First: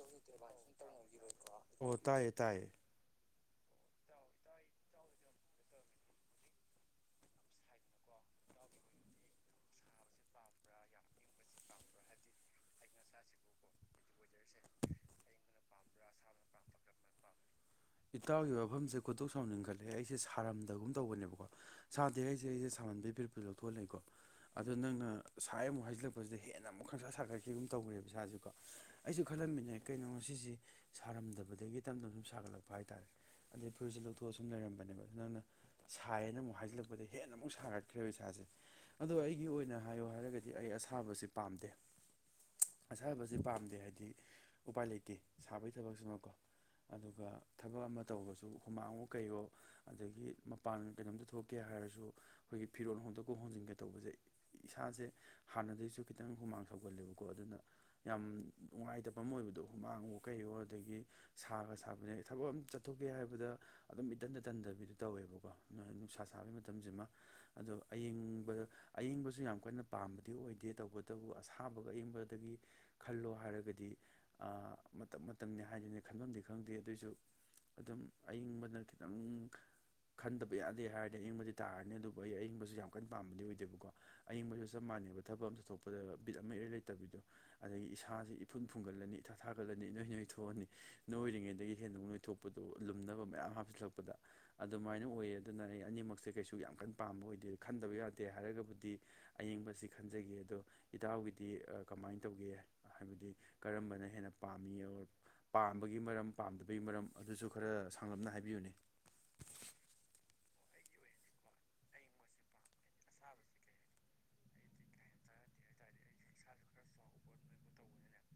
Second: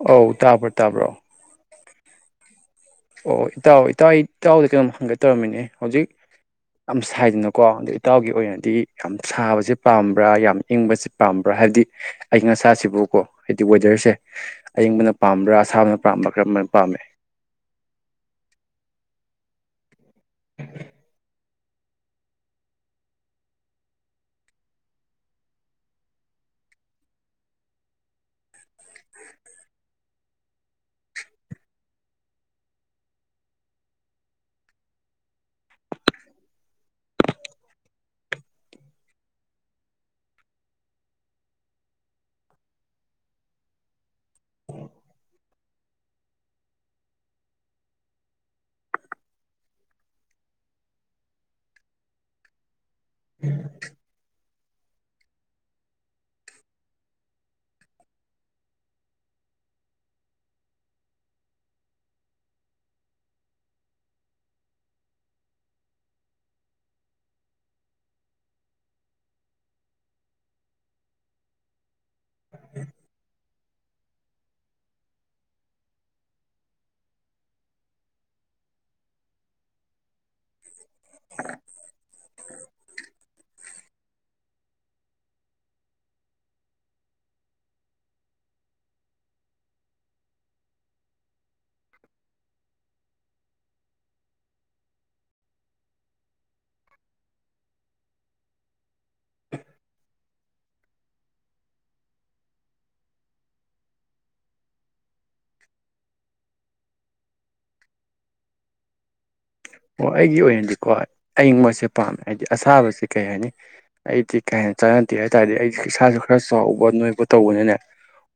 ꯑꯧ ꯇꯥꯕ꯭ꯔꯣ ꯇꯥꯕ꯭ꯔꯣ ꯑꯣ ꯇꯥꯏꯌꯦ ꯇꯥꯏꯌꯦ꯫ ꯑꯣ ꯏꯇꯥꯎ ꯏꯇꯥꯎ ꯑꯩ ꯏꯇꯥꯎꯗ ꯀꯩꯅꯣꯝ ꯍꯪꯒꯦ ꯇꯧꯔꯝꯃꯤꯅꯤ ꯍꯧꯖꯤꯛ ꯌꯥꯝ ꯁꯥꯏꯗꯅ ꯀꯣ ꯑꯗ ꯏꯇꯥꯎꯒꯤ ꯑꯣꯏꯅꯗꯤ ꯌꯥꯝ ꯁꯥꯕꯁꯦ ꯄꯥꯝꯕ꯭ꯔꯥ ꯌꯥꯝ ꯏꯪꯕꯁꯤ ꯄꯥꯝꯕ꯭ꯔꯥ ꯍꯥꯏꯕꯗꯤ ꯑꯏꯪ ꯑꯁꯥꯁꯤꯕꯨꯀꯣ ꯍꯥꯏꯗꯤ ꯋꯦꯗꯔꯁꯦ ꯑꯌꯪꯕꯅ ꯄꯥꯝꯕ꯭ꯔꯥ ꯑꯁꯥꯕꯅ ꯄꯥꯝꯕ꯭ꯔꯥ ꯀꯔꯝꯕꯅ ꯄꯥꯝꯃꯦ ꯏꯇꯥꯎꯒꯤ ꯋꯥꯐꯝꯁꯦ ꯈꯨꯇꯣꯛ ꯁꯥꯎꯅꯤꯡꯈꯠꯂꯦ ꯑꯩꯁꯦ ꯁꯥꯔꯝꯗꯒꯨꯝ ꯇꯧꯕꯅꯦꯕꯀꯣ ꯁꯥꯗꯦ ꯑꯩꯁꯦ ꯑꯩꯁꯦ ꯁꯥꯃꯟꯕꯩ ꯄꯤꯔꯛꯄ ꯂꯧꯊꯣꯛꯍꯂꯀꯣ ꯑꯗꯣ ꯅꯪꯅ ꯁꯥꯏ ꯑꯃꯨꯛ ꯍꯥꯏꯖꯤꯜꯂꯛꯄꯖꯤꯗ ꯍꯦꯟꯅ ꯑꯃꯨꯛ ꯈꯪꯁꯥ ꯁꯥꯒꯠꯈꯤꯒꯨꯝ ꯇꯧꯒ꯭ꯔꯦꯕ ꯏꯁꯥꯖꯤꯀꯣ꯫ ꯑꯩꯁꯨ ꯈꯜꯂꯝꯃꯤꯅꯦ ꯀꯩꯅꯣ ꯁꯤꯁꯤ ꯁꯥꯔꯝꯗꯕꯗꯒꯤ ꯇꯝꯅ ꯁꯨꯝ ꯁꯥꯒꯠꯂꯛꯄ ꯍꯥꯏꯇꯥꯔꯦ ꯑꯗꯩ ꯐꯨꯔꯔꯤꯁꯦ ꯂꯧꯊꯣꯛꯑꯁꯨꯝ ꯂꯩꯔꯝꯕꯅꯦꯕ ꯑꯗꯨ ꯅꯪꯅ ꯁꯥꯏꯌꯦꯅ ꯑꯃꯨꯛ ꯍꯥꯏꯖꯤꯜꯂꯛꯄꯗ ꯍꯦꯟꯅ ꯑꯃꯨꯛ ꯁꯥꯒꯠꯈ꯭ꯔꯦꯕ ꯏꯁꯥꯁꯦ ꯑꯗꯣ ꯑꯩꯒꯤ ꯑꯣꯏꯅ ꯍꯥꯏꯌꯣ ꯍꯥꯏꯔꯒꯗꯤ ꯑꯩ ꯑꯁꯥꯕꯁꯤ ꯄꯥꯝꯗꯦ ꯑꯁꯥꯕꯖꯦ ꯄꯥꯝꯗꯦ ꯍꯥꯏꯗꯤ ꯎꯄꯥꯏ ꯂꯩꯇꯦ ꯁꯥꯕꯒꯤ ꯊꯕꯛꯁꯤꯃꯀꯣ ꯑꯗꯨꯒ ꯊꯕꯛ ꯑꯃ ꯇꯧꯕꯁꯨ ꯍꯨꯃꯥꯡꯑꯣ ꯀꯩꯑꯣ ꯑꯗꯒꯤ ꯃꯄꯥꯟ ꯀꯩꯅꯣꯝꯇ ꯊꯣꯛꯀꯦ ꯍꯥꯏꯔꯁꯨ ꯑꯩꯈꯣꯏꯒꯤ ꯐꯤꯔꯣ ꯍꯟꯗꯣꯛꯀ ꯍꯟꯒ ꯇꯧꯕꯁꯩ ꯏꯁꯥꯁꯦ ꯍꯥꯟꯅꯗꯒꯤꯁꯨ ꯈꯤꯇꯪ ꯍꯨꯃꯥꯡ ꯁꯧꯒꯜꯂꯦꯕꯀꯣ ꯑꯗꯨꯅ ꯌꯥꯝ ꯅꯨꯡꯉꯥꯏꯇꯕ ꯑꯃꯥ ꯑꯣꯏꯕꯗꯣ ꯍꯨꯃꯥꯡꯑꯣ ꯀꯩꯑꯣ ꯑꯗꯒꯤ ꯁꯥꯒ ꯁꯥꯕꯅꯦ ꯊꯕꯛ ꯑꯃ ꯆꯠꯊꯣꯛꯀꯦ ꯍꯥꯏꯕꯗ ꯑꯗꯨꯝ ꯏꯇꯟꯗ ꯇꯟꯊꯕꯤꯗꯨ ꯇꯧꯋꯦꯕꯀꯣ ꯅꯨꯡꯁꯥ ꯁꯥꯕꯒꯤ ꯃꯇꯝꯁꯤꯃ ꯑꯗꯣ ꯑꯌꯪꯕꯗ ꯑꯌꯤꯡꯕꯁꯤ ꯌꯥꯝ ꯀꯟꯅ ꯄꯥꯝꯕꯗꯤ ꯑꯣꯏꯗꯦ ꯇꯧꯕꯇꯕꯨ ꯑꯁꯥꯕꯒ ꯑꯌꯤꯡꯕꯗꯒꯤ ꯈꯜꯂꯣ ꯍꯥꯏꯔꯒꯗꯤ ꯑ ꯃꯇꯝ ꯃꯇꯝꯅꯤ ꯍꯥꯏꯗꯤꯅꯦ ꯈꯟꯕꯝꯗꯤ ꯈꯪꯗꯦ ꯑꯗꯨꯏꯖꯨ ꯑꯗꯨꯝ ꯑꯏꯪꯕꯅ ꯈꯤꯇꯪ ꯈꯟꯗꯕ ꯌꯥꯗꯦ ꯍꯥꯏꯔꯗꯤ ꯑꯌꯪꯕꯗꯤ ꯇꯥꯔꯅꯤ ꯑꯗꯨꯕꯨ ꯑꯩ ꯑꯌꯪꯕꯁꯨ ꯌꯥꯝ ꯀꯟꯅ ꯄꯥꯝꯕꯗꯤ ꯑꯣꯏꯗꯦꯕꯀꯣ ꯑꯌꯪꯕꯁꯨ ꯆꯞ ꯃꯥꯟꯅꯩꯕ ꯊꯕꯛ ꯑꯃꯁꯨ ꯊꯣꯛꯄꯗ ꯕꯤꯠ ꯑꯃ ꯏꯔ ꯂꯩꯇꯕꯤꯗꯣ ꯑꯗꯒꯤ ꯏꯁꯥꯁꯤ ꯏꯐꯨꯟ ꯐꯨꯡꯒꯠꯂꯅꯤ ꯏꯊꯥ ꯊꯥꯒꯠꯂꯅꯤ ꯅꯣꯏ ꯅꯣꯏ ꯊꯣꯛꯑꯅꯤ ꯅꯣꯏꯔꯤꯉꯩꯗꯒꯤ ꯍꯦꯟꯗꯣꯛ ꯊꯣꯛꯄꯗꯣ ꯂꯨꯝꯅꯕ ꯃꯌꯥꯝ ꯍꯥꯞꯆꯤꯜꯂꯛꯄꯗ ꯑꯗꯨꯃꯥꯏꯅ ꯑꯣꯏꯌꯦ ꯑꯗꯨꯅ ꯑꯩ ꯑꯅꯤꯃꯛꯁꯦ ꯀꯩꯁꯨ ꯌꯥꯝ ꯀꯟꯅ ꯄꯥꯝꯕ ꯑꯣꯏꯗꯦ ꯈꯟꯗꯕ ꯌꯥꯗꯦ ꯍꯥꯏꯔꯒꯕꯨꯗꯤ ꯑꯌꯦꯡꯕꯁꯤ ꯈꯟꯖꯒꯦ ꯑꯗꯣ ꯏꯇꯥꯎꯒꯤꯗꯤ ꯀꯃꯥꯏꯅ ꯇꯧꯒꯦ ꯌꯥꯏ ꯍꯥꯏꯕꯗꯤ ꯀꯔꯝꯕꯅ ꯍꯦꯟꯅ ꯄꯥꯝꯃꯤ ꯑꯣꯔ ꯄꯥꯝꯕꯒꯤ ꯃꯔꯝ ꯄꯥꯝꯗꯕꯒꯤ ꯃꯔꯝ ꯑꯗꯨꯁꯨ ꯈꯔ ꯁꯥꯡꯂꯞꯅ ꯍꯥꯏꯕꯤꯌꯨꯅꯦ ꯑꯣ ꯑꯩꯒꯤ ꯑꯣꯏꯅꯗꯤꯀꯣ ꯑꯏꯪꯕꯁꯦ ꯄꯥꯝꯃꯦ ꯍꯥꯏꯕꯗꯤ ꯑꯁꯥꯕꯁꯤ ꯀꯩ ꯍꯥꯏꯅꯤ ꯑꯩꯗꯤ ꯀꯩ ꯍꯦ ꯆꯥꯟꯅꯗꯦ ꯍꯥꯏ ꯇꯥꯔꯗꯤ ꯑꯩꯁꯨ ꯏꯁꯥꯁꯨ ꯈꯔ ꯆꯥꯎꯕ ꯅꯣꯏꯕ ꯇꯧꯕꯅꯤꯅꯦ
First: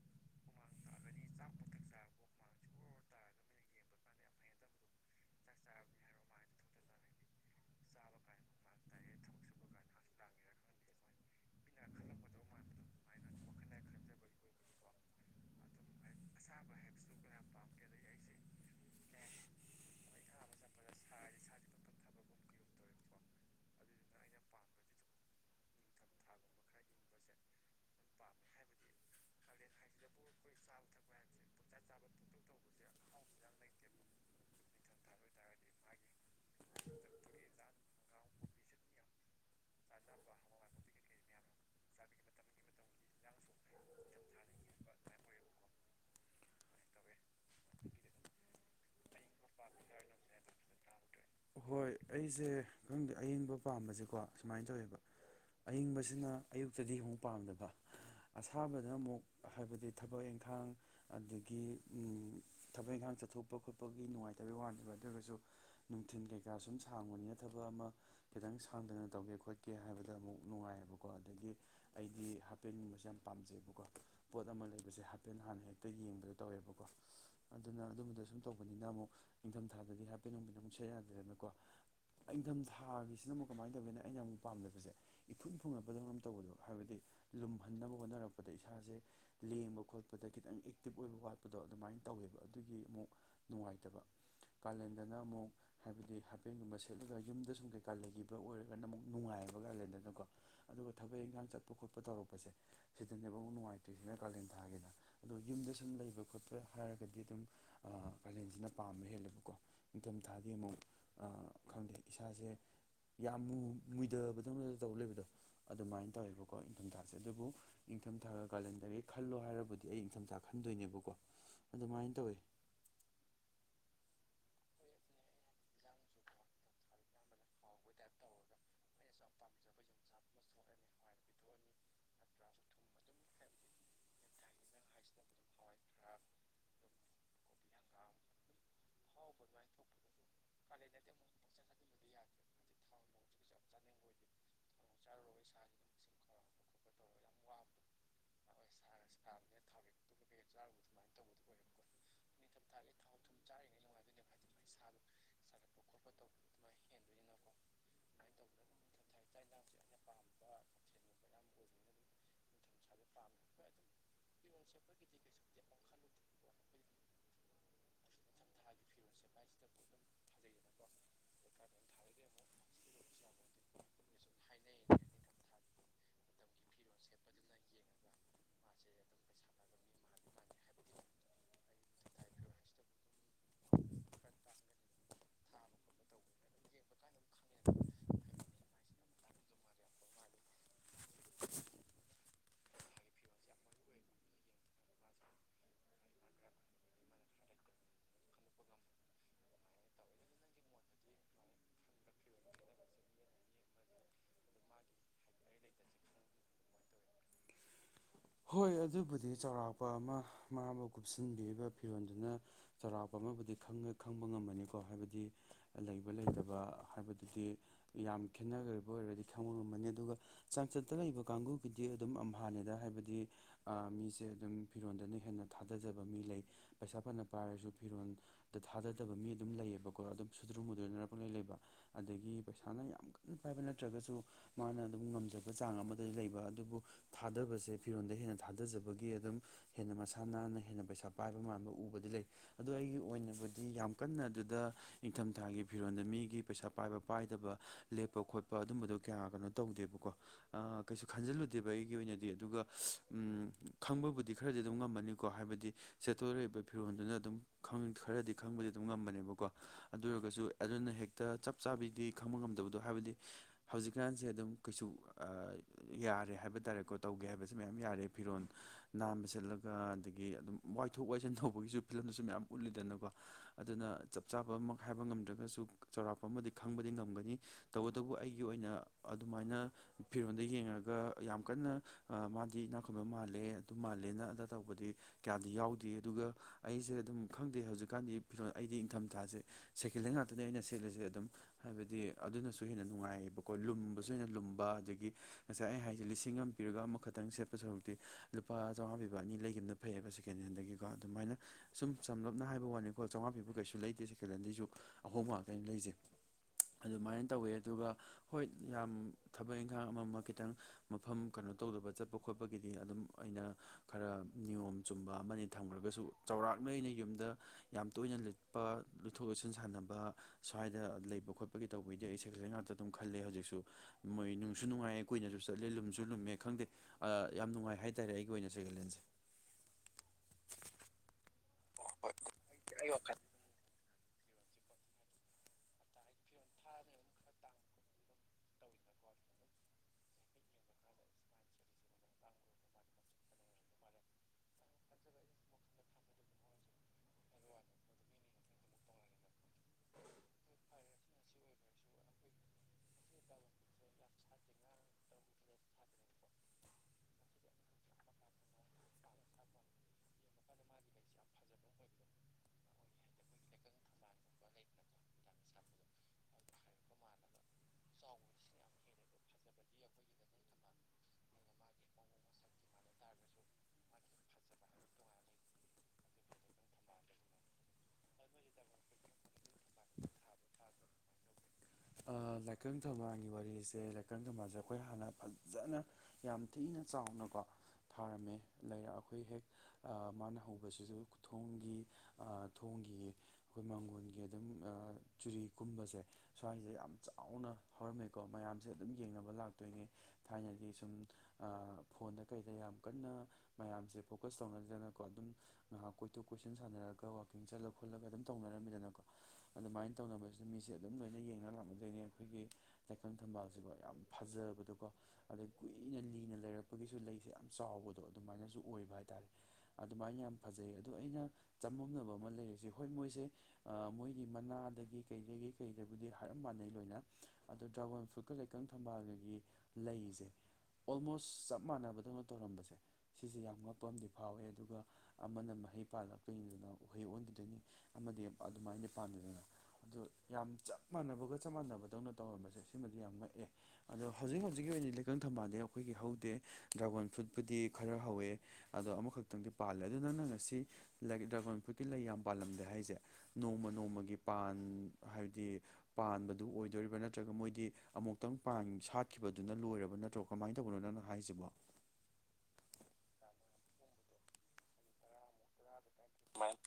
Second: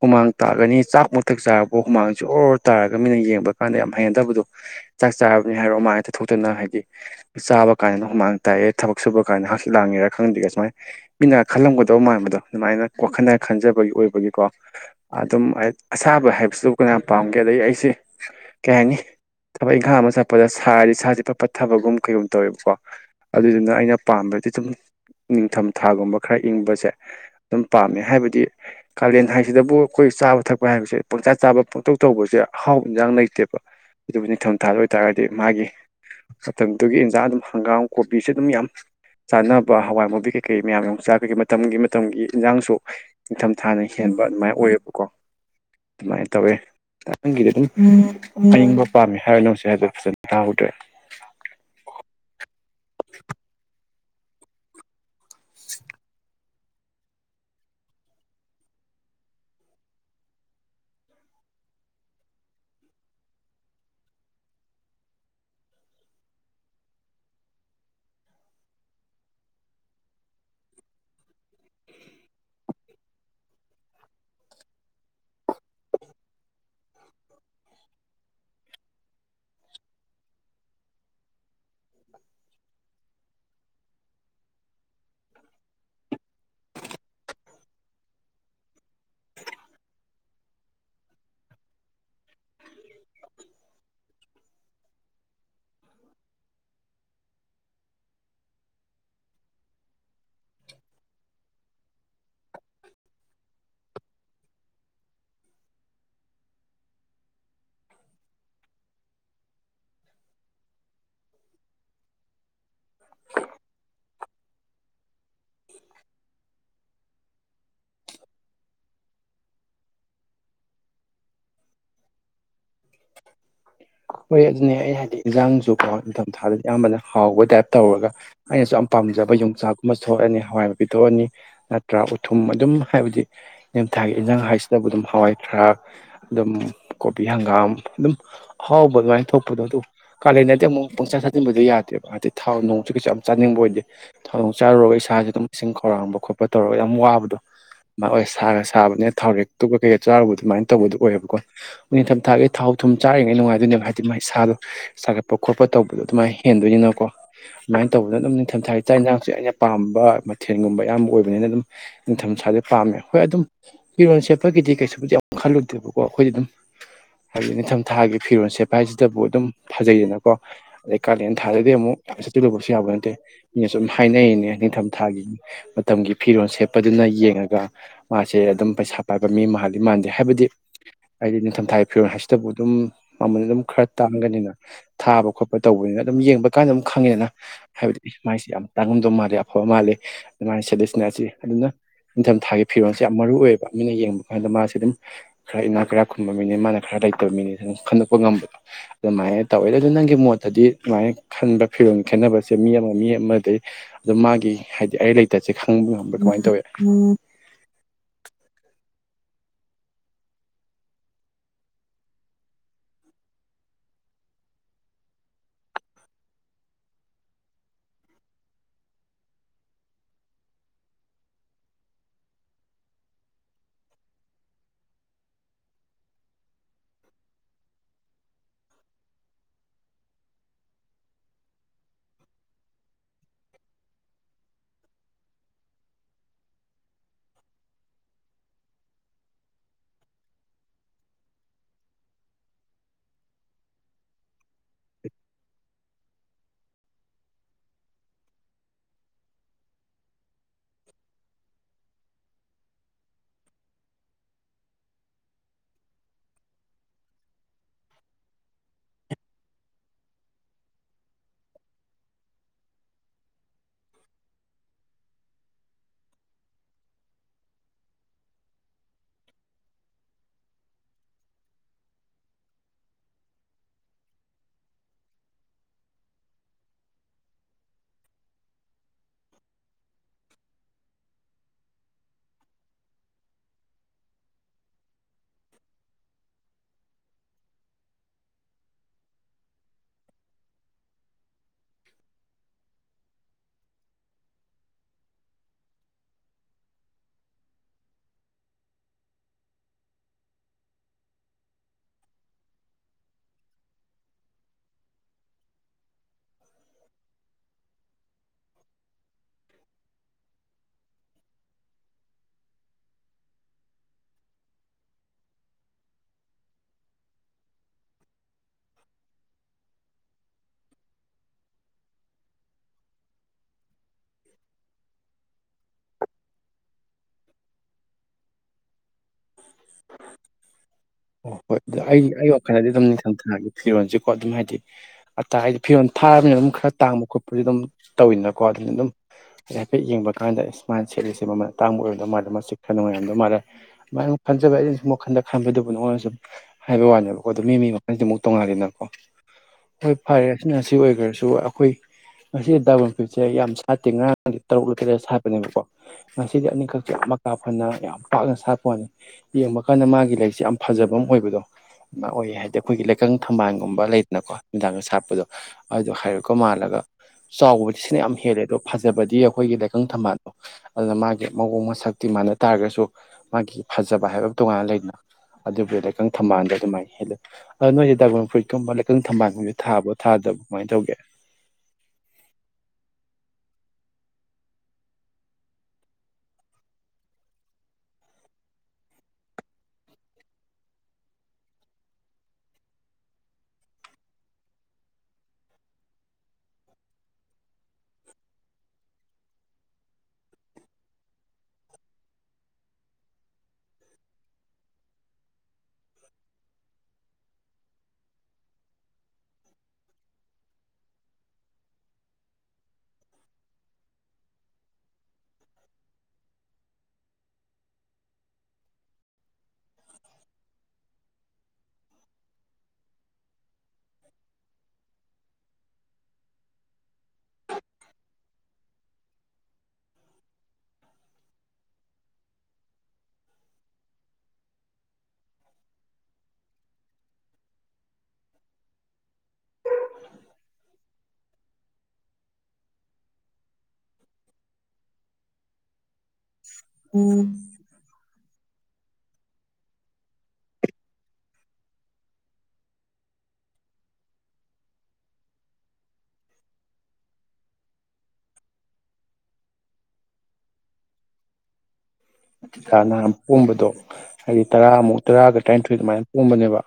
ꯍꯨꯃꯥꯡ ꯇꯥꯛꯒꯅꯤ ꯆꯥꯛ ꯃꯊꯛ ꯆꯥꯔꯛꯄ ꯍꯨꯃꯥꯡꯁꯤ ꯑꯣꯔ ꯑꯣꯔ ꯇꯥꯔꯒ ꯃꯤꯅ ꯌꯦꯡꯕ ꯀꯥꯟꯗ ꯌꯥꯝ ꯍꯩꯩꯅꯟꯊꯕꯗꯣ ꯆꯥꯛ ꯆꯥꯔꯕꯅꯤ ꯍꯥꯏꯔꯣ ꯃ ꯃꯥꯥꯡ ꯍꯦꯛꯇ ꯊꯣꯛꯇꯅ ꯍꯥꯏꯗꯤ ꯆꯥꯕ ꯀꯥꯟꯗꯅ ꯍꯨꯃꯥꯡ ꯇꯥꯏꯑꯦ ꯊꯕꯛ ꯁꯨꯕ ꯀꯥꯟꯗ ꯍꯛꯆꯤ ꯂꯥꯡꯒꯦꯔ ꯈꯪꯗꯦꯒ ꯁꯨꯃꯥꯏꯅ ꯄꯅꯔ ꯈꯜꯂꯝꯒꯗꯧ ꯃꯥꯟꯕꯗꯣ ꯑꯗꯨꯃꯥꯏꯅ ꯋꯥꯈꯜꯅ ꯈꯟꯖꯕꯒꯤ ꯑꯣꯏꯕꯒꯤꯀꯣ ꯑꯗꯨꯝ ꯍꯥꯏ ꯑꯁꯥꯕ ꯍꯥꯏꯕꯁꯤꯁꯨ ꯀꯌꯥꯝ ꯄꯥꯝꯒꯦ ꯑꯗꯒꯤ ꯑꯩꯁꯦ ꯀꯩ ꯍꯥꯏꯅꯤ ꯊꯕꯛ ꯏꯪꯈꯥꯡ ꯑꯃ ꯆꯠꯄꯗ ꯁꯥꯗꯤ ꯁꯥꯁꯤ ꯄꯠ ꯄꯠꯊꯕꯒꯨꯝ ꯀꯩꯒꯨꯝ ꯇꯧꯋꯦꯕꯀꯣ ꯑꯗꯨꯗꯨꯅ ꯑꯩꯅ ꯄꯥꯝꯕꯗꯤ ꯁꯝ ꯅꯤꯡꯊꯝꯊꯥꯒꯨꯝꯕ ꯈꯔ ꯏꯪꯕꯁꯦ ꯑꯗꯨꯝ ꯄꯥꯝꯃꯦ ꯍꯥꯏꯕꯗꯤ ꯀꯥꯂꯦꯟ ꯍꯥꯏꯁꯤꯗꯕꯨ ꯑꯩꯈꯣꯏ ꯆꯥꯕ ꯊꯛꯄ ꯍꯥꯏꯕꯁꯦ ꯄꯪꯆꯥꯠ ꯆꯥꯕ ꯄꯪꯇꯧ ꯇꯧꯕꯁꯦ ꯑꯍꯥꯎ ꯏꯟꯖꯥꯡ ꯂꯩꯇꯦꯕ ꯑꯗꯨꯕꯨ ꯅꯤꯡꯊꯝꯊꯥ ꯑꯣꯏꯇꯥꯔꯒꯗꯤ ꯃꯥꯒꯤ ꯃꯇꯝꯗꯨꯒꯤ ꯌꯦꯟꯖꯥꯡ ꯑꯗꯨꯝ ꯍꯪꯒꯥꯝ ꯀꯣꯕꯤꯁꯦ ꯑꯗꯨꯝ ꯌꯥꯝ ꯆꯥꯅꯕ ꯍꯋꯥꯏ ꯃꯨꯕꯤ ꯀꯩ ꯀꯩ ꯃꯌꯥꯝ ꯌꯥꯝ ꯆꯥꯈꯒꯦ ꯃꯇꯝꯒꯤ ꯃꯇꯝꯒꯤ ꯏꯟꯖꯥꯡꯁꯨ ꯅꯤꯡꯊꯝꯊꯥꯅ ꯍꯦꯟꯕ ꯑꯗꯨꯃꯥꯏꯅ ꯑꯣꯏꯌꯦꯕꯀꯣ ꯑꯗꯨꯃꯥꯏꯅ ꯇꯧꯋꯦꯪꯒꯤꯗꯤ ꯑꯗꯨꯝ ꯑꯕ ꯄꯥꯝꯃꯤ ꯍꯥꯏꯕ ꯅꯨꯡꯁꯦ ꯍꯥꯏꯗ ꯐꯖꯅ ꯇꯥꯍꯧꯗ꯭ꯔꯦ ꯍꯣꯏ ꯑꯩꯁꯦ ꯈꯪꯗꯦ ꯑꯌꯤꯡꯕ ꯄꯥꯝꯕꯁꯦꯀꯣ ꯁꯨꯃꯥꯏꯅ ꯇꯧꯋꯦꯕ ꯑꯏꯤꯡꯕꯁꯤꯅ ꯑꯌꯨꯛꯇꯗꯤ ꯑꯃꯨꯛ ꯄꯥꯝꯗꯕ ꯑꯁꯥꯝꯕꯗꯅ ꯑꯃꯨꯛ ꯍꯥꯏꯕꯗꯤ ꯊꯕꯛ ꯏꯟꯈꯥꯡ ꯑꯗꯒꯤ ꯊꯕꯛ ꯏꯪꯈꯥꯡ ꯆꯠꯊꯣꯛꯄ ꯈꯣꯠꯄꯒꯤ ꯅꯨꯡꯉꯥꯏꯇꯕꯒꯤ ꯋꯥꯗꯕ ꯑꯗꯨ ꯑꯣꯏꯔꯒꯁꯨ ꯅꯨꯡꯊꯤꯟ ꯀꯩꯀꯥ ꯁꯨꯝ ꯁꯥꯡꯕꯅꯤꯅ ꯊꯕꯛ ꯑꯃ ꯈꯤꯇꯪ ꯁꯥꯡꯗꯅ ꯇꯧꯒꯦ ꯈꯣꯠꯀꯦ ꯍꯥꯏꯕꯗ ꯑꯃꯨꯛ ꯅꯨꯡꯉꯥꯏꯌꯦꯕꯀꯣ ꯑꯗꯒꯤ ꯑꯩꯗꯤ ꯍꯥꯄꯦꯟꯅꯤꯡꯕꯁꯦ ꯌꯥꯝ ꯄꯥꯝꯖꯩꯕꯀꯣ ꯄꯣꯠ ꯑꯃ ꯂꯩꯕꯁꯦ ꯍꯥꯏꯐꯦꯠ ꯍꯥꯟꯅ ꯍꯦꯛꯇ ꯌꯦꯡꯕꯗ ꯇꯧꯋꯦꯕꯀꯣ ꯑꯗꯨꯅ ꯑꯗꯨꯝꯕꯗꯣ ꯁꯨꯝ ꯇꯧꯕꯅꯤꯅ ꯑꯃꯨꯛ ꯅꯤꯡꯊꯝꯊꯥꯗꯗꯤ ꯍꯞꯄꯦꯟ ꯅꯨꯡꯕꯤꯟ ꯑꯃꯨꯛ ꯁꯦꯠ ꯌꯥꯗ꯭ꯔꯦꯗꯅꯀꯣ ꯏꯪꯊꯝꯊꯥꯒꯤꯁꯤꯅ ꯑꯃꯨꯛ ꯀꯃꯥꯏꯅ ꯇꯧꯋꯤꯅ ꯑꯩꯅ ꯑꯃꯨꯛ ꯄꯥꯝꯖꯕꯁꯦ ꯏꯐꯨꯟ ꯐꯨꯪꯉꯥ ꯇꯧꯕꯗꯣ ꯍꯥꯏꯕꯗꯤ ꯂꯨꯝꯍꯟꯅꯕ ꯍꯣꯠꯅꯔꯛꯄꯗ ꯏꯁꯥꯁꯦ ꯂꯦꯡꯕ ꯈꯣꯠꯄꯗ ꯈꯤꯇꯪ ꯑꯦꯛꯇꯤꯞ ꯑꯣꯏꯕ ꯋꯥꯠꯄꯗꯣ ꯑꯗꯨꯃꯥꯏꯅ ꯇꯧꯋꯦꯕ ꯑꯗꯨꯒꯤ ꯑꯃꯨꯛ ꯅꯨꯡꯉꯥꯏꯇꯕ ꯀꯥꯂꯦꯟꯗꯅ ꯑꯃꯨꯛ ꯍꯥꯏꯕꯗꯤ ꯍꯥꯄꯦꯟꯒꯨꯝꯕ ꯁꯦꯠꯂꯒ ꯌꯨꯝꯗ ꯁꯨꯝ ꯀꯩꯀꯥ ꯂꯩꯈꯤꯕ ꯑꯣꯏꯔꯒꯅ ꯑꯃꯨꯛ ꯅꯨꯡꯉꯥꯏꯑꯕ ꯀꯥꯂꯦꯟꯗꯅꯀꯣ ꯑꯗꯨꯒ ꯊꯕꯛ ꯏꯪꯈꯥꯡ ꯆꯠꯄ ꯈꯣꯠꯄ ꯇꯧꯔꯛꯄꯁꯦ ꯁꯤꯗꯅꯦꯕ ꯑꯃꯨꯛ ꯅꯨꯡꯉꯥꯏꯇ꯭ꯣꯏꯁꯤꯅ ꯀꯥꯂꯦꯟ ꯊꯥꯒꯤꯅ ꯑꯗꯣ ꯌꯨꯝꯗ ꯁꯨꯝ ꯂꯩꯕ ꯈꯣꯠꯄ ꯍꯥꯏꯔꯒꯗꯤ ꯑꯗꯨꯝ ꯀꯥꯂꯦꯟꯁꯤꯅ ꯄꯥꯝꯕ ꯍꯦꯜꯂꯦꯕꯀꯣ ꯅꯤꯡꯊꯝꯊꯥꯗ ꯗꯤ ꯑꯃꯨꯛ ꯈꯪꯗꯦ ꯏꯁꯥꯁꯦ ꯌꯥꯝ ꯃꯨꯗꯕꯗꯧꯅ ꯇꯧ ꯂꯩꯕꯗꯣ ꯑꯗꯨꯃꯥꯏꯅ ꯇꯧꯋꯦꯕꯀꯣ ꯏꯪꯊꯝꯊꯥꯁꯦ ꯑꯗꯨꯕꯨ ꯅꯤꯡꯊꯝꯊꯥ ꯀꯥꯂꯦꯟꯗꯒꯤ ꯈꯜꯂꯣ ꯍꯥꯏꯔꯕꯨꯗꯤ ꯑꯩ ꯅꯤꯡꯊꯝꯊꯥ ꯈꯟꯗꯣꯏꯅꯦꯕꯀꯣ ꯑꯗꯨꯃꯥꯏꯅ ꯇꯧꯋꯤ ꯍꯣꯏ ꯑꯗꯨꯅꯦ ꯑꯩ ꯍꯥꯏꯗꯤ ꯏꯟꯖꯥꯡꯁꯨꯀꯣ ꯅꯤꯡꯊꯝ ꯊꯥꯗꯗꯤ ꯑꯌꯥꯝꯕꯅ ꯍꯥꯎꯕ ꯇꯥꯏꯞ ꯇꯧꯔꯒ ꯑꯩꯅꯁꯨ ꯄꯥꯝꯖꯕ ꯌꯣꯡꯆꯥꯛꯀꯨꯝꯕ ꯊꯣꯛꯑꯅꯤ ꯍꯋꯥꯏ ꯃꯨꯕꯤ ꯊꯣꯛꯑꯅꯤ ꯅꯠꯇ꯭ꯔꯥ ꯎꯊꯨꯝ ꯑꯗꯨꯝ ꯍꯥꯏꯕꯗꯤ ꯅꯤꯡꯝꯊꯥꯒꯤ ꯏꯟꯖꯥꯡ ꯍꯥꯏꯁꯤꯅꯕꯨ ꯑꯗꯨꯝ ꯍꯋꯥꯏ ꯈꯔꯥꯛ ꯑꯗꯨꯝ ꯀꯣꯕꯤ ꯍꯪꯒꯥꯝ ꯑꯗꯨꯝ ꯑꯍꯥꯎꯕ ꯑꯗꯨꯃꯥꯏꯅ ꯊꯣꯛꯄꯗꯣ ꯑꯗꯨ ꯀꯥꯂꯦꯟꯗꯗꯤ ꯑꯃꯨꯛ ꯄꯣꯡꯆꯆꯥ ꯆꯥꯅꯤꯡꯕꯗꯤ ꯌꯥꯗꯦꯕ ꯍꯥꯏꯗꯗꯤ ꯊꯥꯎ ꯅꯣꯡꯁꯨ ꯀꯩꯁꯨ ꯌꯥꯝ ꯆꯥꯅꯤꯡꯕ ꯑꯣꯏꯗꯦ ꯊꯗꯣꯡ ꯆꯥꯔꯨꯔꯒ ꯏꯁꯥꯥꯁꯦ ꯑꯗꯨꯝ ꯏꯁꯤꯡ ꯈꯧꯔꯥꯡꯕ ꯈꯣꯠꯄ ꯇꯧꯔꯒ ꯌꯥꯝ ꯋꯥꯕꯗꯣ ꯃꯥ ꯍꯣꯏ ꯁꯥꯒ ꯁꯥꯕꯅꯦꯅ ꯊꯥꯎꯔꯦꯛ ꯇꯨꯒ ꯀꯩꯀꯥ ꯆꯥꯔꯨꯕ ꯑꯗꯨꯃꯥꯏꯅ ꯇꯧꯕꯗꯨ ꯑꯣꯏꯌꯦꯕꯀꯣ ꯅꯤꯡꯊꯝ ꯊꯥꯒꯤ ꯊꯥꯎ ꯊꯨꯝ ꯆꯥꯔꯤ ꯉꯣꯏꯕ ꯍꯥꯏꯗꯤ ꯏꯁꯗꯣ ꯁꯥꯒꯠꯄ ꯈꯣꯠꯄ ꯇꯧꯕꯗꯣ ꯑꯗꯨꯃꯥꯏꯅ ꯍꯦꯟꯗꯣꯏꯅꯤꯅꯀꯣ ꯑꯗꯨꯥꯏꯅ ꯇꯧꯕ ꯑꯗꯨꯅ ꯑꯗꯨꯝ ꯅꯤꯡꯊꯝꯊꯥ ꯏ ꯆꯥꯛ ꯏꯟꯖꯥꯡꯁꯨ ꯑꯩꯅ ꯄꯥꯝꯕ ꯃꯊꯦꯜꯒꯨꯝꯕ ꯑꯌꯥꯝꯕ ꯑꯣꯏꯕꯅꯤꯅ ꯑꯗꯨꯝ ꯅꯤꯡꯊꯝꯁꯥꯗꯤ ꯄꯥꯝꯃꯦ ꯍꯣꯏ ꯑꯗꯨꯝ ꯐꯤꯔꯣꯟ ꯁꯦꯠꯄꯒꯤꯗꯤ ꯀꯩꯁꯨꯕꯨꯗꯤ ꯌꯥꯝ ꯈꯜꯂꯨꯗꯦꯕꯀꯣ ꯑꯩꯈꯣꯏꯗꯤ ꯑꯗꯨꯝ ꯍꯥꯏꯗꯤ ꯅꯤꯡꯊꯝ ꯊꯥꯒꯤ ꯐꯤꯔꯣꯜ ꯁꯦꯠꯄ ꯍꯥꯏꯁꯤꯗꯕꯨ ꯑꯗꯨꯝ ꯐꯖꯩꯌꯦꯅꯀꯣ ꯑꯗꯩ ꯀꯥꯂꯦꯟ ꯊꯥꯗꯗꯤ ꯑꯃꯨꯛ ꯆꯠꯇꯂꯨꯕꯁꯨ ꯌꯥꯕ ꯅꯠꯇꯦ ꯃꯤꯅꯁꯨ ꯑꯗꯨꯝ ꯍꯥꯏꯅꯩꯅꯦ ꯊꯥꯒꯤ ꯃꯇꯝꯒꯤ ꯐꯤꯔꯣꯜ ꯁꯦꯠꯄꯗꯨꯅ ꯌꯦꯡꯉꯒ ꯃꯥꯁꯦ ꯑꯗꯨꯝ ꯄꯩꯁꯥ ꯄꯥꯏꯕ ꯃꯤ ꯃꯥꯜꯂꯤ ꯃꯥꯟꯗꯦ ꯍꯥꯏꯕꯗꯤ ꯑꯩꯗꯤ ꯅꯤꯡꯊꯝꯊꯥꯒꯤ ꯐꯤꯔꯣꯜ ꯍꯥꯏꯁꯤꯗꯕꯨ ꯑꯗꯨꯝ ꯃꯃꯜ ꯑꯗꯨꯝ ꯈꯔ ꯇꯥꯡꯒꯅꯤꯅ ꯊꯥꯕ ꯈꯣꯠꯄ ꯇꯧꯕꯅꯤꯅ ꯑꯗꯨꯝ ꯌꯦꯡꯕ ꯀꯥꯟꯗ ꯑꯗꯨꯝ ꯈꯪꯉꯦꯗꯅ ꯍꯥꯏꯕꯗꯤ ꯃꯥꯏꯁꯤ ꯌꯥꯝ ꯇꯥꯡꯉꯝꯗꯕ ꯃꯥꯜꯂꯤꯦ ꯑꯐꯕ ꯃꯥꯜꯂꯤꯦ ꯑꯗꯨ ꯃꯥꯥꯏ ꯁꯗꯤꯁꯅꯥꯁꯤ ꯑꯗꯨꯅ ꯅꯤꯡꯊꯝ ꯊꯥꯒꯤ ꯐꯤꯔꯣꯜꯁꯦ ꯌꯥꯝ ꯃꯔꯨ ꯑꯣꯏꯌꯦꯕ ꯃꯤꯅ ꯌꯦꯡꯕ ꯀꯥꯟꯗ ꯃꯥꯁꯦ ꯑꯗꯨꯝ ꯈꯔ ꯏꯅꯥ ꯈꯔ ꯈꯨꯝꯕ ꯃꯤꯅꯦ ꯃꯥꯅ ꯈꯔ ꯂꯩꯇꯕ ꯃꯤꯅꯦ ꯁꯨꯝ ꯈꯟꯗꯣꯛꯄ ꯉꯝꯕꯗꯣ ꯑꯗꯨꯃꯥꯏꯅ ꯇꯧꯋꯦ ꯑꯗꯨ ꯅꯪꯒꯤ ꯃꯣꯠꯇꯗꯤ ꯑꯗꯨꯃꯥꯏꯅ ꯈꯟꯕ ꯐꯤꯔꯣꯟꯜ ꯈꯦꯠꯅꯕꯁꯦ ꯃꯤ ꯑꯃ ꯃꯤ ꯑꯃꯗꯩ ꯑꯗꯨ ꯃꯥꯒꯤ ꯍꯥꯏꯗꯤ ꯑꯩꯩ ꯂꯩꯇꯁꯦ ꯈꯪꯕ ꯉꯝꯕ꯭ꯔꯥ ꯀꯃꯥꯏꯅ ꯇꯧꯋꯤ [inaudible] ꯍꯣꯏ ꯑꯗꯨꯕꯨꯗꯤ ꯆꯥꯎꯔꯥꯛꯄ ꯑꯃ ꯃꯥꯕꯨ ꯀꯨꯞꯁꯤꯟꯕꯤꯔꯤꯕ ꯐꯤꯔꯣꯟꯗꯨꯅ ꯆꯥꯎꯔꯥꯛꯄ ꯑꯃꯕꯨꯗꯤ ꯈꯪ ꯈꯪꯕ ꯉꯝꯃꯅꯤꯀꯣ ꯍꯥꯏꯕꯗꯤ ꯂꯩꯕ ꯂꯩꯇꯕ ꯍꯥꯏꯕꯗꯨꯗꯤ ꯌꯥꯝ ꯈꯦꯠꯅꯈ꯭ꯔꯤꯕ ꯑꯣꯏꯔꯗꯤ ꯈꯪꯕ ꯉꯝꯃꯅꯤ ꯑꯗꯨꯒ ꯆꯥꯡꯆꯠꯇ ꯂꯩꯕ ꯀꯥꯡꯒꯨꯒꯤꯗꯤ ꯑꯗꯨꯝ ꯑꯝꯍꯥꯅꯤꯗ ꯍꯥꯏꯕꯗꯤ ꯑ ꯃꯤꯁꯦ ꯑꯗꯨꯝ ꯐꯤꯔꯣꯟꯗꯅ ꯍꯦꯟꯅ ꯊꯥꯗꯖꯕ ꯃꯤ ꯂꯩ ꯄꯩꯁꯥ ꯐꯅ ꯄꯥꯏꯔꯁꯨ ꯐꯤꯔꯣꯟ ꯗ ꯊꯥꯗꯗꯕ ꯃꯤ ꯑꯗꯨꯝ ꯂꯩꯌꯦꯕꯀꯣ ꯑꯗꯨꯝ ꯁꯨꯗ꯭ꯔꯨꯝ ꯃꯨꯗ꯭ꯔ‌ꯦꯅꯔ ꯄꯪꯂꯩ ꯂꯩꯕ ꯑꯗꯒꯤ ꯄꯩꯁꯥꯅ ꯌꯥꯝ ꯀꯟꯅ ꯄꯥꯏꯕ ꯅꯠꯇ꯭ꯔꯒꯁꯨ ꯃꯥꯅ ꯑꯗꯨꯝ ꯉꯝꯖꯕ ꯆꯥꯡ ꯑꯃꯗ ꯂꯩꯕ ꯑꯗꯨꯕꯨ ꯊꯥꯗꯕꯁꯦ ꯐꯤꯔꯣꯟꯗ ꯍꯦꯟꯅ ꯊꯥꯗꯖꯕꯒꯤ ꯑꯗꯨꯝ ꯍꯦꯟꯅ ꯃꯁꯥ ꯅꯥꯟꯅ ꯍꯦꯟꯅ ꯄꯩꯁꯥ ꯄꯥꯏꯕ ꯃꯥꯟꯕ ꯎꯕꯗꯤ ꯂꯩ ꯑꯗ‌ꯣ ꯑꯩꯒꯤ ꯑꯣꯏꯅꯕꯨꯗꯤ ꯌꯥꯝ ꯀꯟꯅ ꯑꯗꯨꯗ ꯏꯪꯊꯝꯊꯥꯒꯤ ꯐꯤꯔꯣꯟꯗ ꯃꯤꯒꯤ ꯄꯩꯁꯥ ꯄꯥꯏꯕ ꯄꯥꯏꯗꯕ ꯂꯦꯞꯄ ꯈꯣꯠꯄ ꯑꯗꯨꯝꯕꯗ‌ꯣ ꯀꯌꯥ ꯀꯩꯅꯣ ꯇꯧꯗꯦꯕꯀꯣ ꯑꯥ ꯀꯩꯁꯨ ꯈꯟꯖꯤꯜꯂꯨꯗꯦꯕ ꯑꯩꯒꯤ ꯑꯣꯏꯅꯗꯤ ꯑꯗꯨꯒ ꯎꯝ ꯈꯪꯕꯕꯨꯗꯤ ꯈꯔꯗꯤ ꯑꯗꯨꯝ ꯉꯝꯃꯅꯤ ꯀꯣ ꯍꯥꯏꯕꯗꯤ ꯁꯦꯇ‌ꯣꯔꯛꯏꯕ ꯐꯤꯔꯣꯟꯗꯨꯅ ꯑꯗꯨꯝ ꯈꯔꯗꯤ ꯈꯪꯕꯗꯤ ꯑꯗꯨꯝ ꯉꯝꯕꯅꯦꯕꯀꯣ ꯑꯗꯨ ꯑꯣꯏꯔꯒꯁꯨ ꯑꯗꯨꯅ ꯍꯦꯛꯇ ꯆꯞ ꯆꯥꯕꯤꯗꯤ ꯈꯪꯕ ꯉꯝꯗꯕꯗꯣ ꯍꯥꯏꯕꯗꯤ ꯍꯧꯖꯤꯛꯀꯥꯟꯁꯦ ꯑꯗꯨꯝ ꯀꯩꯁꯨ ꯌꯥꯔꯦ ꯍꯥꯏꯕ ꯇꯥꯔꯦꯀꯣ ꯇꯧꯒꯦ ꯍꯥꯏꯕꯁꯨ ꯃꯌꯥꯝ ꯌꯥꯔꯦ ꯐꯤꯔꯣꯟ ꯅꯥꯟꯕ ꯁ‌ꯦꯠꯂꯒ ꯑꯗꯒꯤ ꯑꯗꯨꯝ ꯋꯥꯏꯊꯣꯛ ꯋꯥꯏꯁꯤꯟ ꯇꯧꯕꯒꯤꯁꯨ ꯐꯤꯂꯝꯗꯁꯨ ꯃꯌꯥꯝ ꯎꯠꯂꯤꯗꯅꯀꯣ ꯑꯗꯨꯅ ꯆꯞ ꯆꯥꯕ ꯑꯃ ꯍꯥꯏꯕ ꯉꯝꯗ꯭ꯔꯒꯁꯨ ꯆꯥꯎꯔꯥꯛꯄ ꯑꯃꯗꯤ ꯈꯪꯕꯗꯤ ꯉꯝꯒꯅꯤ ꯇꯧꯕꯇꯕꯨ ꯑꯩꯒꯤ ꯑꯣꯏꯅ ꯑꯗꯨꯃꯥꯏꯅ ꯐꯤꯔꯣꯜꯗ ꯌꯦꯡꯉꯒ ꯌꯥꯝ ꯀꯟꯅ ꯃꯥꯗꯤ ꯏꯅꯥꯛꯈꯨꯟꯕ ꯃꯥꯜꯂꯦ ꯑꯗꯨ ꯃꯥꯜꯂꯦꯅ ꯑꯗ ꯇꯧꯕꯗꯤ ꯀꯌꯥꯗꯤ ꯌꯥꯎꯗꯦ ꯑꯗꯨꯒ ꯑꯩꯁꯦ ꯑꯗꯨꯝ ꯈꯪꯗꯦ ꯍꯧꯖꯤꯛꯀꯥꯟꯗꯤ ꯐꯤꯔꯣꯜ ꯑꯩꯗꯤ ꯏꯪꯊꯝꯊꯥꯁꯦ ꯁꯦꯀ‌ꯦꯜꯍ‌ꯦꯟ ꯉꯥꯛꯇꯅꯦ ꯑꯩꯅ ꯁꯦꯠꯂꯤꯁꯦ ꯑꯗꯨꯝ ꯍꯥꯏꯕꯗꯤ ꯑꯗꯨꯅꯁꯨ ꯍꯦꯟꯅ ꯅꯨꯡꯉꯥꯏꯌꯦ ꯀꯣ ꯂꯨꯝꯕꯁꯨ ꯑꯩꯅ ꯂꯨꯝꯕ ꯑꯗꯒꯤ ꯉꯁꯥꯏ ꯑꯩ ꯍꯥꯏꯁꯦ ꯂꯤꯁꯤꯡ ꯑꯃ ꯄꯤꯔꯒ ꯑꯃꯈꯛꯇꯪ ꯁꯦꯠꯄ ꯁꯔꯨꯛꯇꯤ ꯂꯨꯄꯥ ꯆꯧꯉꯥ ꯄꯤꯕ ꯑꯅꯤ ꯂꯩꯈꯤꯕꯅ ꯐꯩꯌ‌ꯦꯕ ꯁꯦꯀꯦꯟ ꯍꯦꯟꯗꯒꯤꯀꯣ ꯑꯗꯨꯃꯥꯏꯅ ꯁꯨꯝ ꯁꯝꯂꯞꯅ ꯍꯥꯏꯕ ꯋꯥꯅꯤꯀꯣ ꯆꯧꯉꯥ ꯄꯤꯕ ꯀꯩꯁꯨ ꯂꯩꯗ‌ꯦ ꯁꯦꯀꯦꯟ ꯍꯦꯟꯗꯩꯁꯨ ꯑꯍꯣꯡꯕ ꯉꯥꯛꯇꯅ‌ꯦ ꯂꯩꯖ‌ꯦ ꯑꯗꯨꯃꯥꯏꯅ ꯇꯧꯋꯦ ꯑꯗꯨꯒ ꯍꯣꯏ ꯌꯥꯝ ꯊꯕꯛ ꯏꯪꯈꯥꯡ ꯑꯃꯃ ꯈꯤꯇꯪ ꯃꯐꯝ ꯀꯩꯅꯣ ꯇꯧꯗꯕ ꯆꯠꯄ ꯈꯣꯠꯄꯒꯤꯗꯤ ꯑꯗꯨꯝ ꯑꯩꯅ ꯈꯔ ꯅꯤꯌꯣꯝ ꯆꯨꯝꯕ ꯑꯃꯅꯤ ꯊꯝꯈ꯭ꯔꯒꯁꯨ ꯆꯥꯎꯔꯥꯛꯅ ꯑꯩꯅ ꯌꯨꯝꯗ ꯌꯥꯝ ꯇꯣꯏꯅ ꯂꯤꯠꯄ ꯂꯨꯊꯣꯛ ꯂꯤꯠꯁꯤꯟ ꯁꯥꯟꯅꯕ ꯁ꯭ꯋꯥꯏꯗ ꯂꯩꯕ ꯈꯣꯠꯄꯒꯤ ꯇꯧꯕꯩꯗꯤ ꯑꯩ ꯁ‌ꯦꯀ‌ꯦꯂ‌ꯦꯟ ꯉꯥꯛꯇ ꯑꯗꯨꯝ ꯈꯜꯂꯦ ꯍꯧꯖꯤꯛꯁꯨ ꯃꯣꯏ ꯅꯨꯡꯁꯨ ꯅꯨꯡꯉꯥꯏꯌꯦ ꯀꯨꯏꯅꯁꯨ ꯆꯠꯂꯦ ꯂꯨꯝꯁꯨ ꯂꯨꯝꯃꯦ ꯈꯪꯗꯦ ꯌꯥꯝ ꯅꯨꯡꯉꯥꯏ ꯍꯥꯏꯇꯥꯔꯦ ꯑꯩꯒꯤ ꯑꯣꯏꯅ ꯁ‌ꯦꯀ‌ꯦꯂꯦꯟꯁꯦ ꯑꯣ ꯍꯣꯏ ꯑꯩ ꯑꯩ ꯋꯥꯈꯜꯗꯗꯤ ꯑꯗꯨꯝ ꯅꯤꯡꯊꯝꯊꯥꯒꯤ ꯐꯤꯔꯣꯟꯁꯤꯀꯣ ꯑꯗꯨꯝ ꯍꯥꯏꯗꯤ ꯑꯇꯥꯏꯗꯤ ꯐꯤꯔꯣꯟ ꯊꯥꯕꯅꯤꯅ ꯑꯗꯨꯝ ꯈꯔ ꯇꯥꯡꯕ ꯈꯣꯠ ꯐꯨꯔꯤꯠ ꯑꯝ ꯇꯧꯋꯤꯅꯀꯣ ꯑꯗꯨꯅ ꯑꯗꯨꯝ ꯍꯥꯏꯐꯦꯠ ꯌꯦꯡꯕ ꯀꯥꯟꯗ ꯏꯁ ꯃꯥꯅ ꯁꯦꯠꯂꯤꯁꯦ ꯃꯥꯃꯜ ꯑꯇꯥꯡꯕ ꯑꯣꯏꯔꯝꯗꯧ ꯃꯥꯜꯂ‌ꯦ ꯃ‌ꯣꯏꯆꯤ ꯈꯔ ꯅꯨꯡꯉꯥꯏꯔꯝꯗꯧ ꯃꯥꯜꯂꯦ ꯁꯨꯃꯥꯏꯅ ꯗꯨꯝ ꯈꯟꯖꯕ ꯑꯩꯅ ꯁꯨꯝ ꯋꯥꯈꯟꯗ ꯈꯟꯕꯗꯨꯕꯨ ꯅꯣꯉꯣꯟꯗ ꯁꯨꯝ ꯍꯥꯏꯕ ꯋꯥꯅꯦꯕꯀꯣ ꯑꯗꯨ ꯃꯤ ꯃꯤ ꯋꯥꯈꯜꯁꯤ ꯑꯃꯨꯛ ꯇꯣꯡꯉꯜꯂꯤꯅꯀꯣ ꯍꯣꯏ ꯐꯔꯦ ꯑꯁꯤꯅ ꯑꯁꯤ ꯑꯣꯏꯈ꯭ꯔꯁꯨ ꯑꯩꯈꯣꯏ ꯉꯁꯤ ꯗ꯭ꯔꯥꯒ‌ꯣꯟ ꯐ꯭ꯔꯨꯠꯁꯦ ꯌꯥꯝ ꯁꯥꯠꯇꯦ ꯉꯔꯥꯡꯗꯤ ꯇꯔꯨꯛ ꯂ ꯇꯔꯦꯠ ꯂ ꯁꯥꯠꯄꯅꯦꯕꯀꯣ ꯉꯁꯤꯗꯤ ꯑꯅꯤꯈꯛꯁꯦ ꯃꯀꯥ ꯐꯅ ꯌꯥꯝ ꯄꯥꯛꯅ ꯁꯥꯠ ꯍ‌ꯣꯏ ꯌꯦꯡꯕ ꯀꯥꯟꯗ ꯃꯥꯒꯤ ꯂꯩꯁꯦ ꯌꯥꯝ ꯐꯖꯕ ꯑꯃ ꯑꯣꯏꯕꯗꯣ ꯗꯨꯃꯥꯏ ꯑꯣꯏꯌꯦ ꯍꯥꯏꯗꯤ ꯑꯩꯈꯣꯏꯒꯤ ꯂꯩꯀꯪ ꯊꯝꯕꯥꯜꯒꯨꯝꯕ ꯂꯩꯗꯅꯀꯣ ꯅꯨꯡꯗꯥꯡꯗ ꯁꯥꯠꯄꯗꯣ ꯑꯗꯨꯗꯣ ꯍꯥꯏꯔꯨꯞꯀ ꯃꯥꯜꯂꯒ ꯆꯥꯎꯕꯗꯤ ꯁꯤꯅ ꯌꯥꯝ ꯍꯦꯜꯂꯦ ꯑꯗꯣ ꯐꯖꯕꯗꯤ ꯑꯩꯈꯣꯏꯒꯤ ꯂꯩꯀꯪ ꯊꯝꯕꯥꯜꯗꯣ ꯑꯗꯨꯅ ꯃꯥꯒꯤ ꯃꯑꯣꯡ ꯃꯁꯛꯇꯤ ꯃꯥꯟꯅ ꯇꯥꯔꯒꯁꯨ ꯃꯥꯒꯤ ꯐꯖꯕ ꯍꯥꯏꯕ ꯇꯣꯉꯥꯟꯅ ꯂꯩꯗꯅ ꯑꯗꯨꯕꯨ ꯂꯩꯀꯪ ꯊꯝꯕꯥꯥꯟꯗ ꯑꯗꯨꯃꯥꯏꯅ ꯍ‌ꯦꯠꯂ‌ꯦ ꯑ ꯅꯣꯏꯗꯤ ꯗꯔꯥꯒ‌ꯣꯟ ꯐ꯭ꯔꯨꯠꯀꯨꯝꯕ ꯂꯩꯀꯪ ꯊꯝꯕꯥꯜꯒꯨꯝꯁꯦ ꯊꯥꯕ꯭ꯔ‌ꯣ ꯊꯥꯗꯕ‍꯭ꯔ‌ꯣ ꯀꯃꯥꯏꯅ ꯇꯧꯒꯦ ꯑꯥ ꯂꯥꯏꯀꯪ ꯊꯧꯕꯥꯜꯒꯤ ꯋꯥꯔꯤꯁꯦ ꯂꯥꯏꯀꯪ ꯊꯧꯕꯥꯜꯁꯦ ꯑꯩꯈꯣꯏ ꯍꯥꯟꯅ ꯐꯖꯅ ꯌꯥꯝ ꯊꯤꯅ ꯆꯥꯎꯅꯀꯣ ꯊꯥꯔꯝꯃꯦ ꯂꯩꯔ ꯑꯩꯈꯣꯏ ꯍꯦꯛ ꯑꯩ ꯃꯥꯅ ꯍꯧꯕꯁꯤꯁꯨ ꯊꯣꯡꯒꯤ ꯑ ꯊꯣꯡꯒꯤ ꯑꯩꯈꯣꯏ ꯃꯥꯡꯒꯣꯟꯒꯤ ꯑꯗꯨꯝ ꯑ ꯆꯨꯔꯤ ꯀꯨꯝꯕꯁꯦ ꯁ꯭ꯋꯥꯏꯖ‌ꯦ ꯌꯥꯝ ꯆꯥꯎꯅ ꯍꯧꫪꯝꯃꯦꯀꯣ ꯃꯌꯥꯝꯖ‌ꯦ ꯑꯗꯨꯝ ꯌꯦꯡꯅꯕ ꯂꯥꯛꯇꯣꯏꯅꯦ ꯊꯥꯏꯅꯒꯤ ꯁꯨꯝ ꯑꯩ ꯐꯣꯟꯗ ꯀꯩꯗ ꯌꯥꯝ ꯀꯟꯅ ꯃꯌꯥꯝꯁꯦ ꯐꯣꯀꯁ ꯇꯧꯅꯗꯔ‌ꯦꯅꯀꯣ ꯑꯗꯨꯝ ꯉꯥꯏꯍꯥꯛ ꯀꯣꯏꯇꯣꯛ ꯀꯣꯏꯁꯤꯟ ꯁꯥꯟꯅꯔꯒ ꯋꯥꯀꯤꯡ ꯆꯠꯂ ꯈꯣꯠꯂꯒ ꯑꯗꯨꯝ ꯇꯧꯅꯔꯝꯃꯤꯗꯅꯀꯣ ꯑꯗꯨꯃꯥꯏꯅ ꯇꯧꯅꯕꯁꯤꯅ ꯃꯤꯁꯦ ꯑꯗꯨꯝ ꯂꯩ ꯌꯦꯡꯉ ꯂꯥꯛꯅꯗꯣꯏꯅꯦ ꯑꯩꯈꯣꯏꯒꯤ ꯂꯥꯏꯀꯪ ꯊꯝꯕꯥꯜꯁꯤꯀꯣ ꯌꯥꯝ ꯐꯖꯕꯗ‌ꯣꯀꯣ ꯑꯗꯩ ꯀꯨꯏꯅ ꯂꯤꯅ ꯂꯩꯔꯛꯄꯒꯤꯁꯨ ꯂꯩꯁꯦ ꯌꯥꯝ ꯆꯥꯎꯕꯗꯣ ꯑꯗꯨꯃꯥꯏꯅꯁꯨ ꯑꯣꯏꯕ ꯍꯥꯏ ꯇꯥꯔꯦ ꯑꯗꯨꯃꯥꯏꯅ ꯌꯥꯝ ꯐꯖꯩ ꯑꯗꯣ ꯑꯩꯅ ꯆꯃꯝꯅꯕ ꯑꯃ ꯂꯩꯔꯤꯁꯦ ꯍꯣꯏ ꯃꯣꯏꯁꯦ ꯑ ꯃꯣꯏꯒꯤ ꯃꯅꯥꯗꯒꯤ ꯀꯩꯗꯒꯤ ꯀꯩ ꯁꯤꯗꯕꯨꯗꯤ ꯍꯥꯏꯔꯞ ꯃꯥꯟꯅꯩ ꯂꯣꯏꯅ ꯑꯗꯨꯗꯣ ꯗ꯭ꯔꯥꯒꯣꯟ ꯐ꯭ꯔꯨꯠꯀ ꯂꯩꯀꯪ ꯊꯝꯕꯥꯜꯒꯒꯤ ꯂꯩꯖ‌ꯦ ꯑꯣꯜꯃꯣꯁ ꯆꯞ ꯃꯥꯟꯅꯕꯗꯧꯅ ꯇꯧꯔꯝꯕꯖ‌ꯦ ꯁꯤꯁꯦ ꯌꯥꯝ ꯉꯛꯄ ꯑꯃꯗꯤ ꯐꯥꯎꯋꯦ ꯑꯗꯨꯒ ꯑꯃꯅ ꯃꯍꯩ ꯄꯥꯜꯂꯛꯛꯇꯣꯏꯅꯤꯗꯅ ꯎꯍꯩ ꯑꯣꯟꯈꯤꯗꯣꯏꯅꯤ ꯑꯃꯗꯤ ꯑꯗꯨꯃꯥꯏꯅ ꯄꯥꯝꯃꯤꯗꯅ ꯑꯗ‌ꯣ ꯌꯥꯝ ꯆꯞ ꯃꯥꯟꯅꯕꯒ ꯆꯞ ꯃꯥꯟꯅꯕꯗꯧꯅ ꯇꯧꯔꯝꯕꯁꯦ ꯁꯤꯃꯗꯤ ꯌꯥꯝ ꯉꯛꯑꯦ ꯑꯗꯣ ꯍꯧꯖꯤꯛ ꯍꯧꯖꯤꯛꯀꯤ ꯑꯣꯏꯅꯗꯤ ꯂꯩꯀꯪ ꯊꯝꯕꯥꯜꯗꯤ ꯑꯩꯈꯣꯏꯒꯤ ꯍꯧꯗꯦ ꯗ꯭ꯔꯥꯒꯣꯟ ꯐ꯭ꯔꯨꯠꯄꯨꯗꯤ ꯈꯔ ꯍꯧꯋꯦ ꯑꯗꯣ ꯑꯃꯈꯛꯇꯪꯗꯤ ꯄꯥꯜꯂꯦ ꯑꯗꯨ ꯅꯪꯅ ꯉꯁꯤ ꯗ꯭ꯔꯥꯒꯣꯟ ꯐ꯭ꯔꯨꯏꯠꯀꯤ ꯂꯩ ꯌꯥꯝ ꯄꯥꯜꯂꯝꯗꯦ ꯍꯥꯏꯖ‌‌ꯦ ꯅꯣꯡꯃ ꯅꯣꯡꯃꯒꯤ ꯄꯥꯟ ꯍꯥꯏꯗꯤ ꯄꯥꯟꯕꯗꯨ ꯑꯣꯏꯗꯣꯔꯤꯕ꯭ꯔꯥ ꯅꯠꯇ꯭ꯔꯒ ꯃꯣꯏꯗꯤ ꯑꯃꯨꯛꯇꯪ ꯄꯥꯟ ꯁꯥꯠꯈꯤꯕꯗꯨꯅ ꯂꯣꯏꯔꯕ ꯅꯠꯇ꯭ꯔꯣ ꯀꯃꯥꯏ ꯇꯧꯕꯅꯣ ꯅꯪꯅ ꯍꯥꯏꯁꯤꯕꯣ ꯍꯅ ꯄꯣꯝꯕꯗꯣ ꯍꯥꯏꯗꯤ ꯇꯔꯥꯃꯨꯛ ꯇꯔꯥꯒ ꯇꯔꯥꯏꯟꯊꯣꯏ ꯑꯗꯨꯃꯥꯏ ꯄꯣꯝꯕꯅꯦꯕ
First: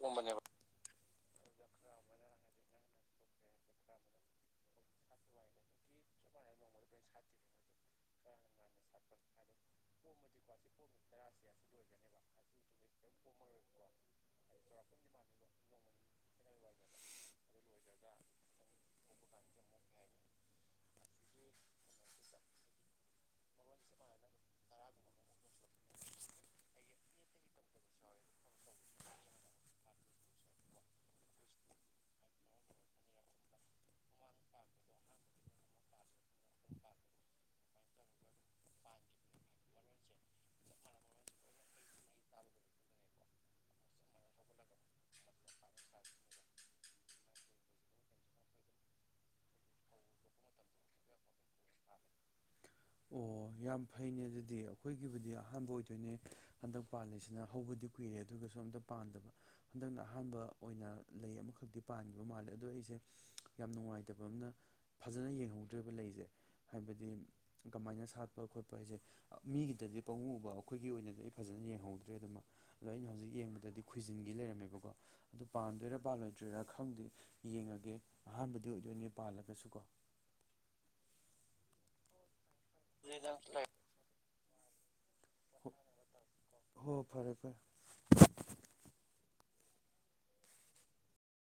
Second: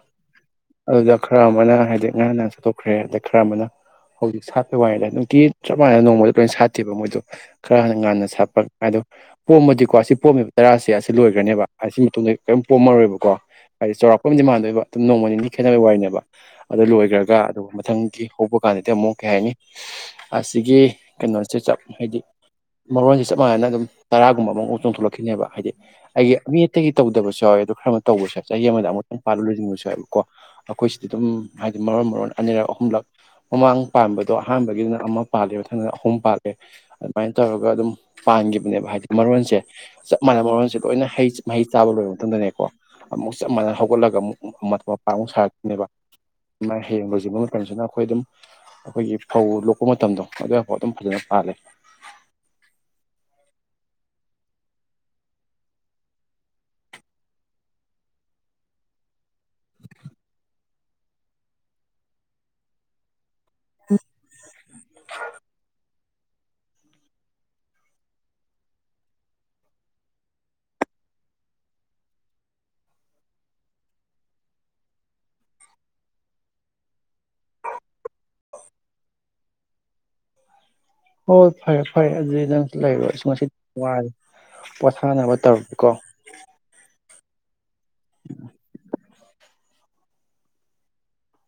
ꯑꯗꯨꯗ ꯈꯔ ꯑꯃꯅ ꯍꯥꯏꯗꯤ ꯉꯔꯥꯡ ꯅꯍꯥꯟ ꯆꯥꯊꯣꯛꯈ꯭ꯔꯦ ꯑꯗ ꯈꯔ ꯑꯃꯅ ꯍꯧꯖꯤꯛ ꯁꯥꯠꯄꯩ ꯋꯥꯅꯤꯗ ꯅꯨꯡꯇꯤ ꯆꯞ ꯃꯥꯟꯅ ꯅꯣꯡꯃꯗ ꯂꯣꯏꯅ ꯁꯥꯠꯇꯦꯕ ꯃꯣꯏꯗꯣ ꯈꯔ ꯍꯥꯟꯅ ꯉꯥꯟꯟꯅ ꯁꯥꯠꯄ ꯑꯗꯣ ꯄꯣꯝꯃꯗꯤꯀꯣ ꯁꯤ ꯄꯣꯝꯃꯦꯕ ꯆꯔꯥꯁꯦ ꯑꯁꯤ ꯂꯣꯏꯒ‍꯭ꯔꯅꯦꯕ ꯑꯁꯤ ꯃꯇꯨꯡꯗ ꯀꯔꯤꯝ ꯄꯣꯝꯃꯔꯣꯏꯕꯀꯣ ꯍꯥꯏꯗꯤ ꯆꯥꯎꯔꯥꯛꯄ ꯑꯃꯗꯤ ꯃꯥꯟꯗꯣꯏꯕ ꯅꯣꯡꯃ ꯅꯤꯅꯤ ꯈꯦꯠꯅꯕꯩ ꯋꯥꯔꯤꯅꯦꯕ ꯑꯗꯨ ꯂꯣꯏꯒ꯭ꯔꯒ ꯑꯗꯨꯒ ꯃꯊꯪꯒꯤ ꯍꯧꯕ ꯀꯥꯟꯗꯗꯤ ꯑꯃꯨꯛ ꯀꯩ ꯍꯥꯏꯅꯤ ꯑꯁꯤꯒꯤ ꯀꯩꯅꯣꯁꯦ ꯆꯞ ꯍꯥꯏꯗꯤ ꯃꯔꯣꯟꯖ‌ꯦ ꯆꯞ ꯃꯥꯟꯅꯅ ꯑꯗꯨꯝ ꯇꯔꯥꯒꯨꯝꯕ ꯑꯃ ꯃꯨꯛ ꯆꯣꯡꯊꯣꯛꯂꯛꯈꯤꯅꯦꯕ ꯍꯥꯏꯗꯤ ꯑꯩꯒꯤ ꯃꯤ ꯑꯇꯩꯒꯤ ꯇꯧꯗꯁꯨ ꯌꯥꯎꯋ‌ꯦ ꯑꯗꯣ ꯈꯔꯅ ꯇꯧꯕꯁꯨ ꯌꯥ ꯆꯍꯤ ꯑꯃꯗ ꯑꯃꯨꯛꯇꯪ ꯄꯥꯂ ꯂꯣꯏꯁꯤꯟꯕꯁꯨ ꯌꯥꯏꯕꯀꯣ ꯑꯩꯈꯣꯏꯁꯤꯗꯤ ꯑꯗꯨꯝ ꯍꯥꯏꯗꯤ ꯃꯔꯣꯟ ꯃꯔꯣꯟ ꯑꯅꯤꯔꯛ ꯑꯍꯨꯝꯂꯛ ꯃꯃꯥꯡ ꯄꯥꯟꯕꯗꯣ ꯑꯍꯥꯟꯕꯒꯤꯗꯨꯅ ꯑꯃ ꯄꯥꯜꯂꯦ ꯃꯊꯪꯅ ꯑꯍꯨꯝ ꯄꯥꯜꯂꯦ ꯑꯗꯨꯃꯥꯏꯅ ꯇꯧꯔꯒ ꯑꯗꯨꯝ ꯄꯥꯟꯒꯤꯕꯅꯦꯕ ꯍꯥꯏꯗꯤ ꯃꯔꯣꯟꯁꯦ ꯆꯞ ꯃꯥꯟꯅꯕ ꯃꯔꯣꯟꯁꯦ ꯂꯣꯏꯅ ꯍꯩ ꯃꯍꯩ ꯆꯥꯕ ꯂꯣꯏꯕ ꯃꯇꯝꯗꯅꯦꯀꯣ ꯑꯃꯨꯛ ꯆꯞ ꯃꯥꯟꯅ ꯍꯧꯒꯠꯂꯒ ꯑꯃꯨꯛ ꯃ ꯃꯄꯥ ꯑꯃꯨꯛ ꯁꯥꯔꯛꯀꯅꯦꯕ ꯃꯥ ꯍꯌ‌ꯦꯡ ꯂ‌ꯣꯏꯖꯤꯟꯕ ꯃꯇꯝꯖꯤꯅ ꯑꯩꯈꯣꯏ ꯑꯗꯨꯝ ꯑꯩꯈꯣꯏꯒꯤ ꯐꯧ ꯂꯣꯛꯄ ꯃꯇꯝꯗꯣ ꯑꯗꯨꯐꯥꯎ ꯑꯗꯨꯝ ꯐꯖꯅ ꯄꯥꯜꯂꯦ ꯑꯣ ꯌꯥꯝ ꯐꯩꯅꯦ ꯑꯗꯨꯗꯤ ꯑꯩꯈꯣꯏꯒꯤꯕꯨꯗꯤ ꯑꯍꯥꯟꯕ ꯑꯣꯏꯗꯣꯏꯅꯦ ꯍꯟꯗꯛ ꯄꯥꯜꯂꯤꯁꯤꯅ ꯍꯧꯕꯗꯤ ꯀꯨꯏꯔꯦ ꯑꯗꯨꯒꯁꯨ ꯑꯝꯇ ꯄꯥꯟꯗꯕ ꯍꯟꯗꯛꯅ ꯑꯍꯥꯟꯕ ꯑꯣꯏꯅ ꯂꯩ ꯑꯃꯈꯛꯇꯤ ꯄꯥꯟꯈꯤꯕ ꯃꯥꯜꯂꯦ ꯑꯗꯣ ꯑꯩꯖ‌ꯦ ꯌꯥꯝ ꯅꯨꯡꯉꯥꯏꯇꯕ ꯑꯃꯅ ꯐꯖꯅ ꯌꯦꯡꯍꯧꯗꯔ‌ꯦꯕ ꯂꯩꯖ‌ꯦ ꯍꯥꯏꯕꯗꯤ ꯀꯃꯥꯏꯅ ꯁꯥꯠꯄ ꯈꯣꯠꯄ ꯍꯥꯏꯁꯦ ꯃꯤꯒꯤꯗꯗꯤ ꯄꯪꯎꯎꯕ ꯑꯩꯈꯣꯏꯒꯤ ꯑꯣꯏꯅꯗꯤ ꯑꯩ ꯐꯖꯅ ꯌꯦꯡꯍꯧꯗ꯭ꯔꯦ ꯑꯗꯨꯃ ꯑꯗꯣ ꯑꯩꯅ ꯍꯧꯖꯤꯛ ꯌꯦꯡꯕꯗꯗꯤ ꯈꯣꯏꯖꯤꯟꯒꯤ ꯂꯩꯔꯝꯃꯦꯕꯀꯣ ꯑꯗꯨ ꯄꯥꯟꯗꯣꯏꯔꯥ ꯄꯥꯜꯂꯣꯏꯗꯣꯏꯔꯥ ꯈꯪꯗꯦ ꯌꯦꯡꯉꯒꯦ ꯑꯍꯥꯟꯕꯗꯤ ꯑꯣꯏꯗꯣꯏꯅ‌ꯦ ꯄꯥꯜꯂꯒꯁꯨ ꯀꯣ ꯍꯣꯏ ꯐꯔꯦ ꯐꯔꯦ ꯑꯗꯨꯗꯤ ꯅꯪ ꯖꯨ ꯂꯩꯔꯨꯔ‌ꯣ ꯑꯩꯁꯨ ꯉꯁꯤꯗꯤ ꯋꯥꯔꯦ ꯄꯣꯊꯥꯅꯕ ꯍꯣ ꯇꯧꯔꯒ‌ꯦꯀꯣ ꯍꯣ ꯐꯔꯦ ꯐꯔꯦ [inaudible]